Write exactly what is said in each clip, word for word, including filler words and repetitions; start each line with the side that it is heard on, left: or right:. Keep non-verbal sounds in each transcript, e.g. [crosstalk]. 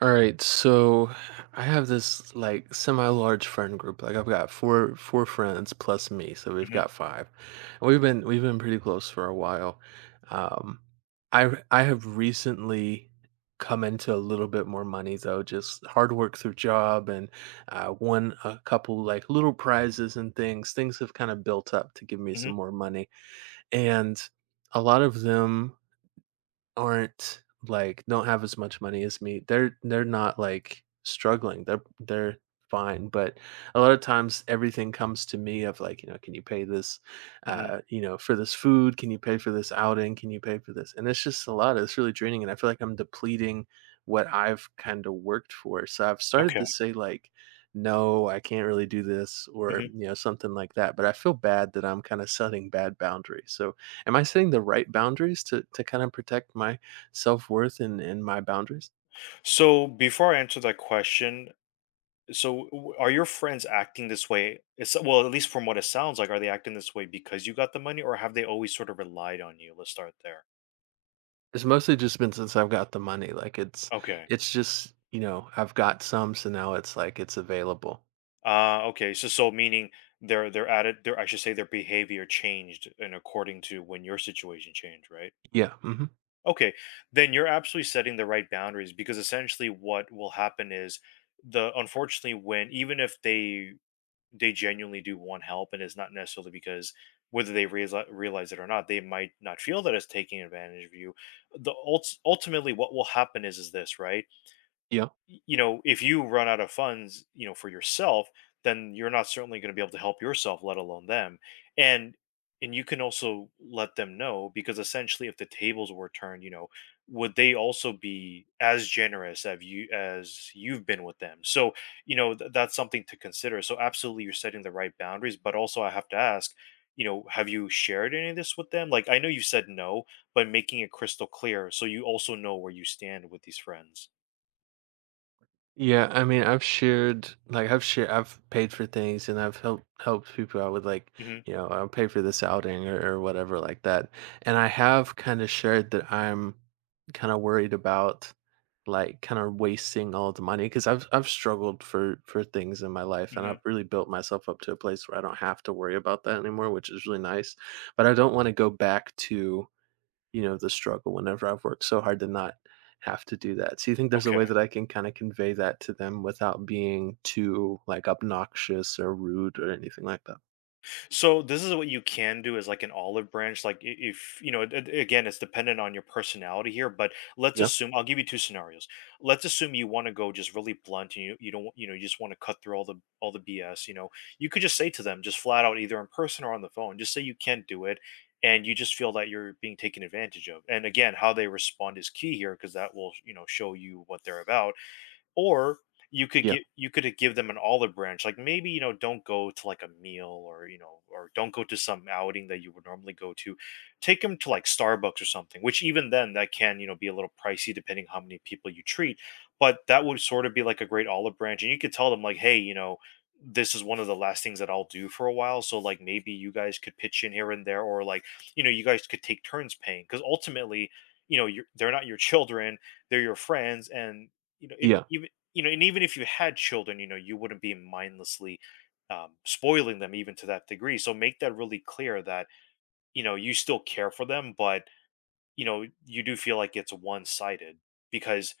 right: All right, so I have this like semi-large friend group. Like I've got four four friends plus me, so we've
left: Mhm,
right: got five. And we've been we've been pretty close for a while. Um, I r- I have recently come into a little bit more money though, just hard work through job and uh, won a couple like little prizes and things. Things have kind of built up to give me
left: mhm,
right: some more money, and a lot of them aren't like don't have as much money as me. They're they're not like struggling. They're they're fine. But a lot of times everything comes to me of like, you know, can you pay this
left: mhm.
right: uh, you know, for this food? Can you pay for this outing? Can you pay for this? And it's just a lot. It's really draining. And I feel like I'm depleting what I've kind of worked for. So I've started
left: Okay,
right: to say like no, I can't really do this or
left: mhm.
right: you know something like that, but I feel bad that I'm kind of setting bad boundaries. So am I setting the right boundaries to to kind of protect my self-worth and and my boundaries?
left: So before I answer that question, so w- are your friends acting this way? It's well, at least from what it sounds like, are they acting this way because you got the money, or have they always sort of relied on you? Let's start there.
right: It's mostly just been since I've got the money, like, it's
left: Okay.
right: it's just, you know, I've got some, so now it's like it's available.
left: Uh, okay. So, so meaning they're they're at it. Their I should say their behavior changed and according to when your situation changed, right?
right: Yeah, mhm,
left: Okay. Then you're absolutely setting the right boundaries because essentially what will happen is the unfortunately when even if they they genuinely do want help and it's not necessarily because whether they realize, realize it or not, they might not feel that it's taking advantage of you. the ult- ultimately what will happen is is this, right?
right: yeah.
left: You know, if you run out of funds, you know, for yourself, then you're not certainly going to be able to help yourself, let alone them. And and you can also let them know because essentially, if the tables were turned, you know, would they also be as generous as you as you've been with them? So you know th- that's something to consider. So absolutely, you're setting the right boundaries, but also I have to ask. You know, have you shared any of this with them? Like, I know you said no, but making it crystal clear so you also know where you stand with these friends.
right: Yeah, I mean, I've shared like I've shared I've paid for things and I've helped helped people out with like,
left: Hmm,
right: you know, I'll pay for this outing or, or whatever like that. And I have kind of shared that I'm kind of worried about like kind of wasting all the money because I've I've struggled for for things in my life and I've
left: hmm.
right: really built myself up to a place where I don't have to worry about that anymore, which is really nice. But I don't want to go back to you know, the struggle whenever I've worked so hard to not have to do that. So you think there's a
left: Okay.
right: way that I can kind of convey that to them without being too like obnoxious or rude or anything like that?
left: So this is what you can do is like an olive branch. Like i- if you know, a- a- again, it's dependent on your personality here. But let's
right: Yeah.
left: assume I'll give you two scenarios. Let's assume you want to go just really blunt, and you you don't want- you know you just want to cut through all the all the B S. You know, you could just say to them just flat out, either in person or on the phone, just say you can't do it, and you just feel that you're being taken advantage of. And again, how they respond is key here because that will you know show you what they're about. Or you could
right: Yeah.
left: get you could give them an olive branch, like maybe you know don't go to like a meal or you know or don't go to some outing that you would normally go to. Take them to like Starbucks or something, which even then that can you know be a little pricey depending how many people you treat. But that would sort of be like a great olive branch, and you could tell them like, hey, you know, this is one of the last things that I'll do for a while. So like maybe you guys could pitch in here and there, or like you know you guys could take turns paying because ultimately you know you're, they're not your children, they're your friends, and you know in,
right: Yeah.
left: even you know, and even if you had children, you know, you wouldn't be mindlessly um, spoiling them even to that degree. So make that really clear that, you know, you still care for them, but, you know, you do feel like it's one sided because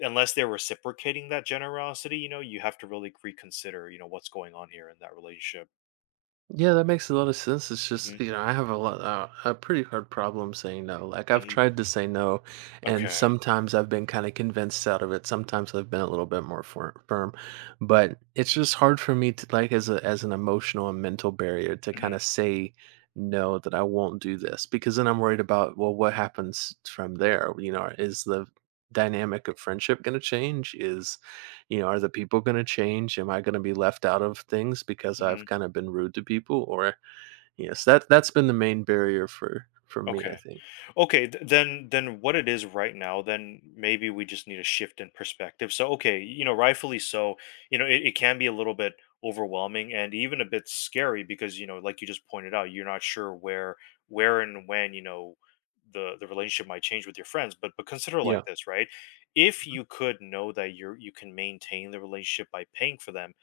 left: unless they're reciprocating that generosity, you know, you have to really reconsider, you know, what's going on here in that relationship.
right: Yeah, that makes a lot of sense. It's
left: Hmm,
right: just, you know, I have a lot, uh, a pretty hard problem saying no. Like, I've
left: hmm.
right: tried to say no, and
left: Okay.
right: sometimes I've been kind of convinced out of it. Sometimes I've been a little bit more fir- firm, but it's just hard for me to, like, as a as an emotional and mental barrier to kind
left: Hmm,
right: of say no that I won't do this because then I'm worried about, well, what happens from there? You know, is the dynamic of friendship going to change? Is you know, are the people gonna change? Am I gonna be left out of things because
left: hmm.
right: I've kinda been rude to people? Or yes, that that's been the main barrier for for me, I
left: Okay.
right: think.
left: Okay, th- then then what it is right now, then maybe we just need a shift in perspective. So okay, you know, rightfully so, you know, it, it can be a little bit overwhelming and even a bit scary because, you know, like you just pointed out, you're not sure where where and when, you know, the the relationship might change with your friends. But but consider it
right: Yeah.
left: like this, right? If you could know that you're you can maintain the relationship by paying for them,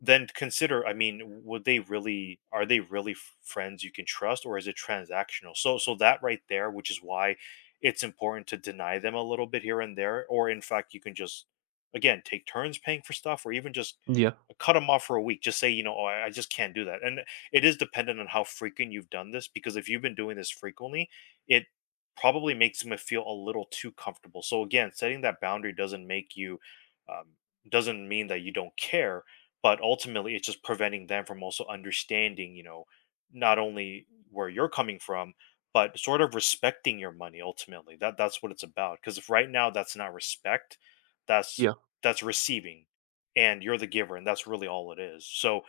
left: then consider, I mean, would they really are they really f- friends you can trust or is it transactional? So so that right there, which is why it's important to deny them a little bit here and there or in fact you can just again take turns paying for stuff or even just
right: Yeah.
left: cut them off for a week. Just say, you know, oh, I I just can't do that. And it is dependent on how frequent you've done this because if you've been doing this frequently, it probably makes them feel a little too comfortable. So again, setting that boundary doesn't make you um, doesn't mean that you don't care, but ultimately it's just preventing them from also understanding, you know, not only where you're coming from but sort of respecting your money, ultimately. That that's what it's about, because if right now that's not respect, that's
right: Yeah.
left: that's receiving and you're the giver, and that's really all it is. So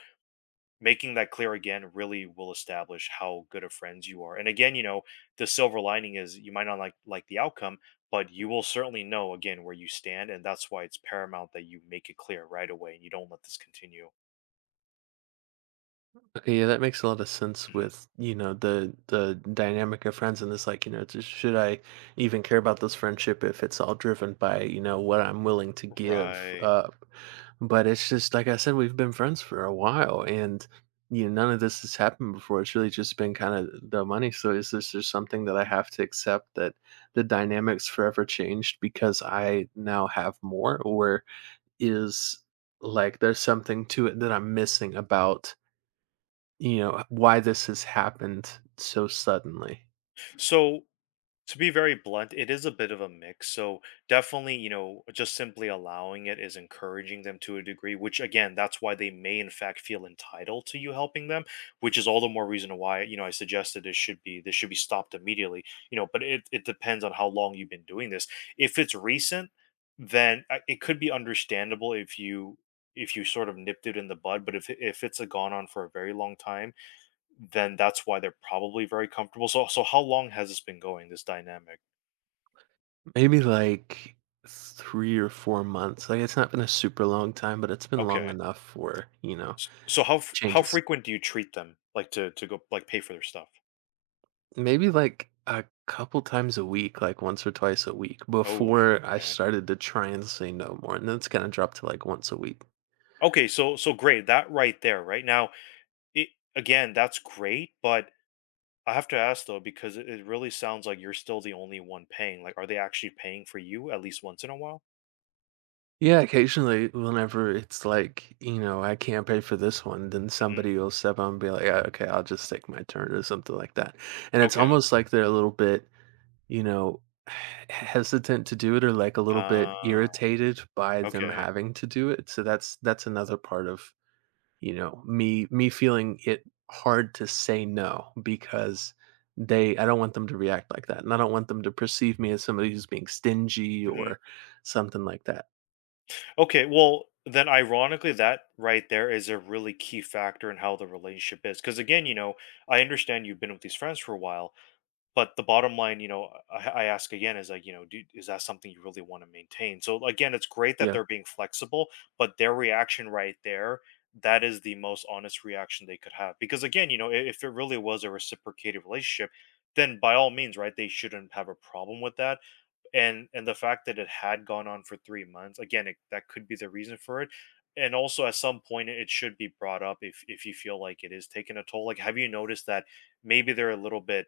left: making that clear again really will establish how good of friends you are, and again, you know, the silver lining is you might not like like the outcome, but you will certainly know again where you stand, and that's why it's paramount that you make it clear right away and you don't let this continue.
right: Okay, yeah, that makes a lot of sense
left: Mhm.
right: with, you know, the the dynamic of friends and this like, you know, just should I even care about this friendship if it's all driven by, you know, what I'm willing to give
left: Right.
right: up. But it's just like I said, we've been friends for a while and you know, none of this has happened before. It's really just been kind of the money. So is this just something that I have to accept that the dynamics forever changed because I now have more, or is like there's something to it that I'm missing about you know, why this has happened so suddenly.
left: So to be very blunt, it is a bit of a mix. So definitely, you know, just simply allowing it is encouraging them to a degree, which again, that's why they may in fact feel entitled to you helping them, which is all the more reason why, you know, I suggested this should be this should be stopped immediately. You know, but it, it depends on how long you've been doing this. If it's recent, then uh, it could be understandable if you if you sort of nipped it in the bud, but if if it's a gone on for a very long time, then that's why they're probably very comfortable. So so how long has this been going, this dynamic?
right: Maybe like three or four months. Like, it's not been a super long time, but it's been
left: Okay.
right: long enough for, you know,
left: S- So how f- how
right: changes.
left: frequent do you treat them like to to go like pay for their stuff?
right: Maybe like a couple times a week, like once or twice a week
left: Oh,
right: before I
left: okay.
right: started to try and say no more, and then it's kinda dropped to like once a week.
left: Okay, so so great. That right there, right? Now, it, again, that's great, but I have to ask though because it, it really sounds like you're still the only one paying. Like are they actually paying for you at least once in a while?
right: Yeah, occasionally, whenever it's like, you know, I can't pay for this one, then
left: Hmm.
right: somebody will step up and be like, yeah, okay, I'll just take my turn or something like that. And it's
left: Okay.
right: almost like they're a little bit, you know, [sighs] hesitant to do it or like a little bit
left: Uh
right: irritated by them
left: okay.
right: having to do it. So that's that's another part of, you know, me me feeling it hard to say no because they I don't want them to react like that. And I don't want them to perceive me as somebody who's being stingy
left: Mhm.
right: or something like that.
left: Okay, well, then ironically, that right there is a really key factor in how the relationship is. Because again, you know, I understand you've been with these friends for a while, but the bottom line, you know, I, I ask again is like, you know, do, is that something you really want to maintain? So again, it's great that
right: Yeah.
left: they're being flexible, but their reaction right there, that is the most honest reaction they could have. Because again, you know, i- if it really was a reciprocated relationship, then by all means, right, they shouldn't have a problem with that, and and the fact that it had gone on for three months, again, it, that could be the reason for it. And also at some point it should be brought up, if if you feel like it is taking a toll. Like, have you noticed that maybe they're a little bit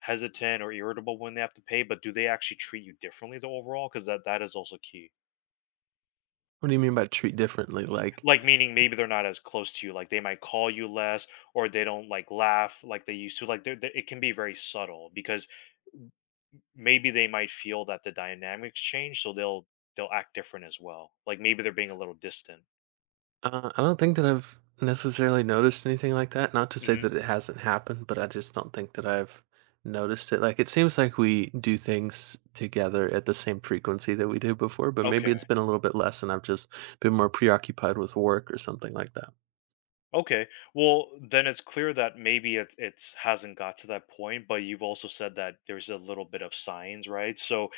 left: hesitant or irritable when they have to pay, but do they actually treat you differently though overall? Because that that is also key.
right: What do you mean by treat differently? Like,
left: Like meaning maybe they're not as close to you, like they might call you less, or they don't like laugh like they used to. Like they're, they it can be very subtle because maybe they might feel that the dynamics change, so they'll they'll act different as well. Like maybe they're being a little distant.
right: uh, I don't think that I've necessarily noticed anything like that. Not to say
left: Hmm.
right: that it hasn't happened, but I just don't think that I've noticed it. Like, it seems like we do things together at the same frequency that we did before, but maybe
left: Okay.
right: it's been a little bit less and I've just been more preoccupied with work or something like that.
left: Okay, well, then it's clear that maybe it it hasn't got to that point, but you've also said that there's a little bit of signs, right? So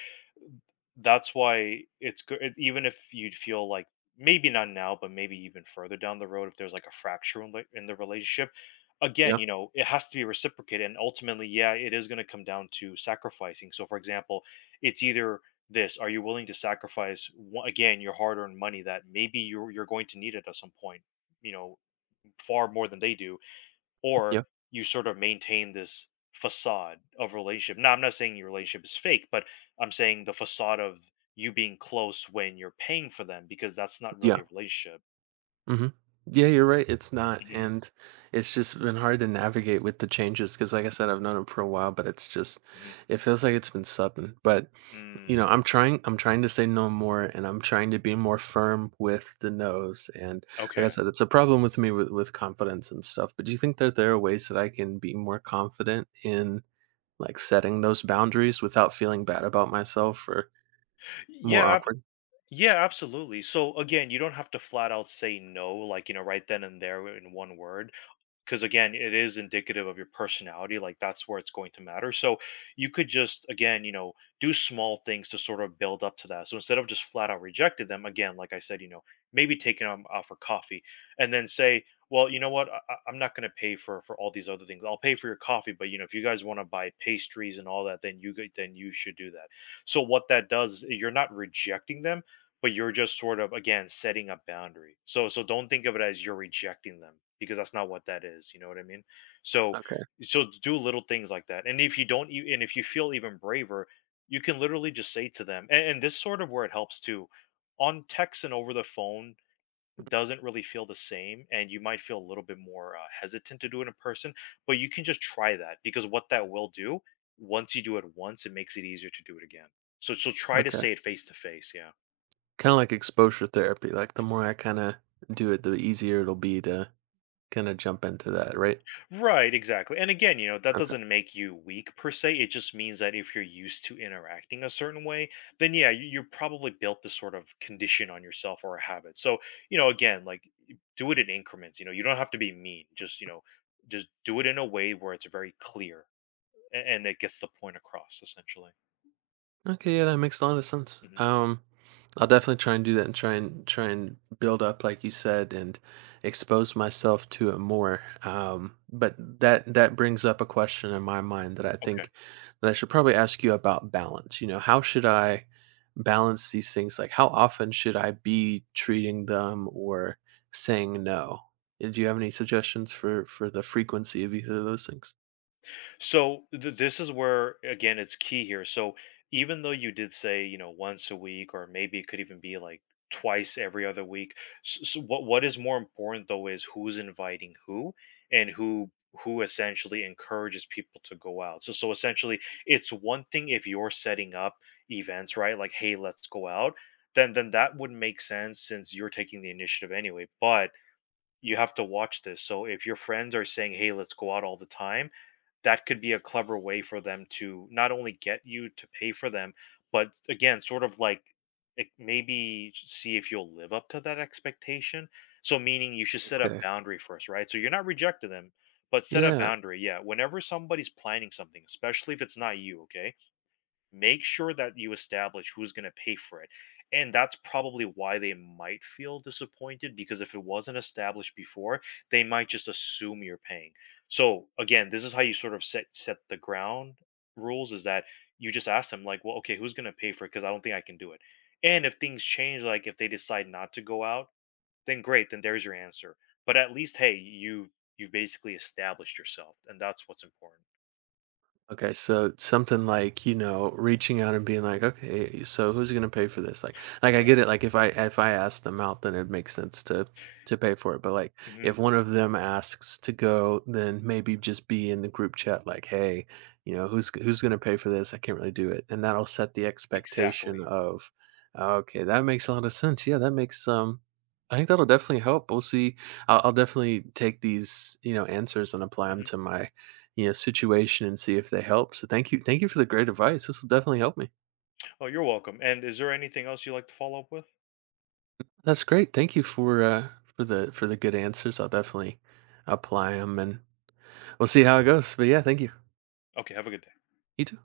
left: that's why it's good, even if you'd feel like maybe not now, but maybe even further down the road, if there's like a fracture in the, in the, relationship, again,
right: Yeah.
left: you know, it has to be reciprocated and ultimately, yeah, it is going to come down to sacrificing. So for example, it's either this: are you willing to sacrifice wha- again your hard-earned money that maybe you're you're going to need it at some point, you know, far more than they do, or
right: Yeah.
left: you sort of maintain this facade of relationship. Now, I'm not saying your relationship is fake, but I'm saying the facade of you being close when you're paying for them, because that's not really
right: Yeah.
left: a relationship.
right: Hmm. Yeah, you're right. It's not,
left: Mhm,
right: and it's just been hard to navigate with the changes because, like I said, I've known him for a while, but it's just,
left: mhm,
right: it feels like it's been sudden. But you
left: mm,
right: know, I'm trying, I'm trying to say no more, and I'm trying to be more firm with the no's. And like I
left: okay.
right: said, it's a problem with me with, with confidence and stuff. But do you think that there are ways that I can be more confident in like setting those boundaries without feeling bad about myself or more
left: Yeah. ab-
right: awkward?
left: Yeah. Absolutely. So again, you don't have to flat out say no, like you know, right then and there in one word. Because again it is indicative of your personality, like that's where it's going to matter. So you could just, again, you know, do small things to sort of build up to that. So instead of just flat out rejecting them, again like I said, you know, maybe taking them out for coffee and then say, well, you know what, I, I- i'm not going to pay for for all these other things. I'll pay for your coffee, but you know if you guys want to buy pastries and all that, then you g- then you should do that. So what that does is you're not rejecting them, but you're just sort of, again, setting a boundary. So so don't think of it as you're rejecting them, because that's not what that is, you know what I mean? So
right: Okay,
left: so do little things like that. And if you don't e- and if you feel even braver, you can literally just say to them, and, and this sort of where it helps too, on text and over the phone, doesn't really feel the same, and you might feel a little bit more uh, hesitant to do it in person. But you can just try that, because what that will do, once you do it once, it makes it easier to do it again. So so try to
right: okay.
left: say it face to face, yeah.
right: Kind of like exposure therapy, like, the more I kinda do it, the easier it'll be to kinda jump into that, right?
left: Right, exactly. And again, you know, that doesn't make you weak per se. It just means that if you're used to interacting a certain way, then yeah, you, you probably built this sort of condition on yourself, or a habit. So, you know, again, like, y- do it in increments. You know, you don't have to be mean. Just, you know, just do it in a way where it's very clear a- and it gets the point across essentially.
right: Okay, yeah, that makes a lot of sense.
left: Hmm.
right: Um, I'll definitely try and do that and try and try and build up, like you said, and expose myself to it more. Um, but that that brings up a question in my mind that I
left: Okay.
right: think that I should probably ask you about balance. You know, how should I balance these things? Like, how often should I be treating them or saying no? Uh, Do you have any suggestions for for the frequency of either of those things?
left: So th- this is where, again, it's key here. So even though you did say, you know, once a week or maybe it could even be like twice every other week, so what what is more important though is who's inviting who, and who, who essentially, encourages people to go out. So so essentially it's one thing if you're setting up events, right, like, hey, let's go out, then then that would make sense since you're taking the initiative anyway. But you have to watch this. So if your friends are saying, "Hey, let's go out all the time," that could be a clever way for them to not only get you to pay for them, but again, sort of like, it- maybe see if you'll live up to that expectation. So meaning you should set a
right: Okay.
left: boundary first, right? So you're not rejecting them, but set a
right: Yeah.
left: boundary. Yeah, whenever somebody's planning something, especially if it's not you, okay? Make sure that you establish who's going to pay for it. And that's probably why they might feel disappointed, because if it wasn't established before, they might just assume you're paying. So again, this is how you sort of set set the ground rules, is that you just ask them, like, well, okay, who's going to pay for it, because I don't think I can do it. And if things change, like if they decide not to go out, then great, then there's your answer. But at least, hey, you you've basically established yourself, and that's what's important.
right: Okay, so something like, you know, reaching out and being like, "Okay, so who's gonna pay for this?" Like like, I
left: Right.
right: get it, like, if I if I ask them out, then it makes sense to to pay for it, but, like,
left: Hmm.
right: if one of them asks to go, then maybe just be in the group chat like, "Hey, you know, who's who's gonna pay for this? I can't really do it." And that'll set the expectation
left: Exactly.
right: of, "Okay, that makes a lot of sense. Yeah, that makes, um" I think that'll definitely help. We'll see. I'll I'll definitely take these, you know, answers and apply them to
left: Mm-hmm.
right: my you know, situation and see if they help. So thank you, thank you for the great advice. This will definitely help me.
left: Oh, you're welcome. And is there anything else you'd like to follow up with?
right: That's great. Thank you for uh, for the for the good answers. I'll definitely apply them, and we'll see how it goes. But yeah, thank you.
left: Okay, have a good day.
right: You too.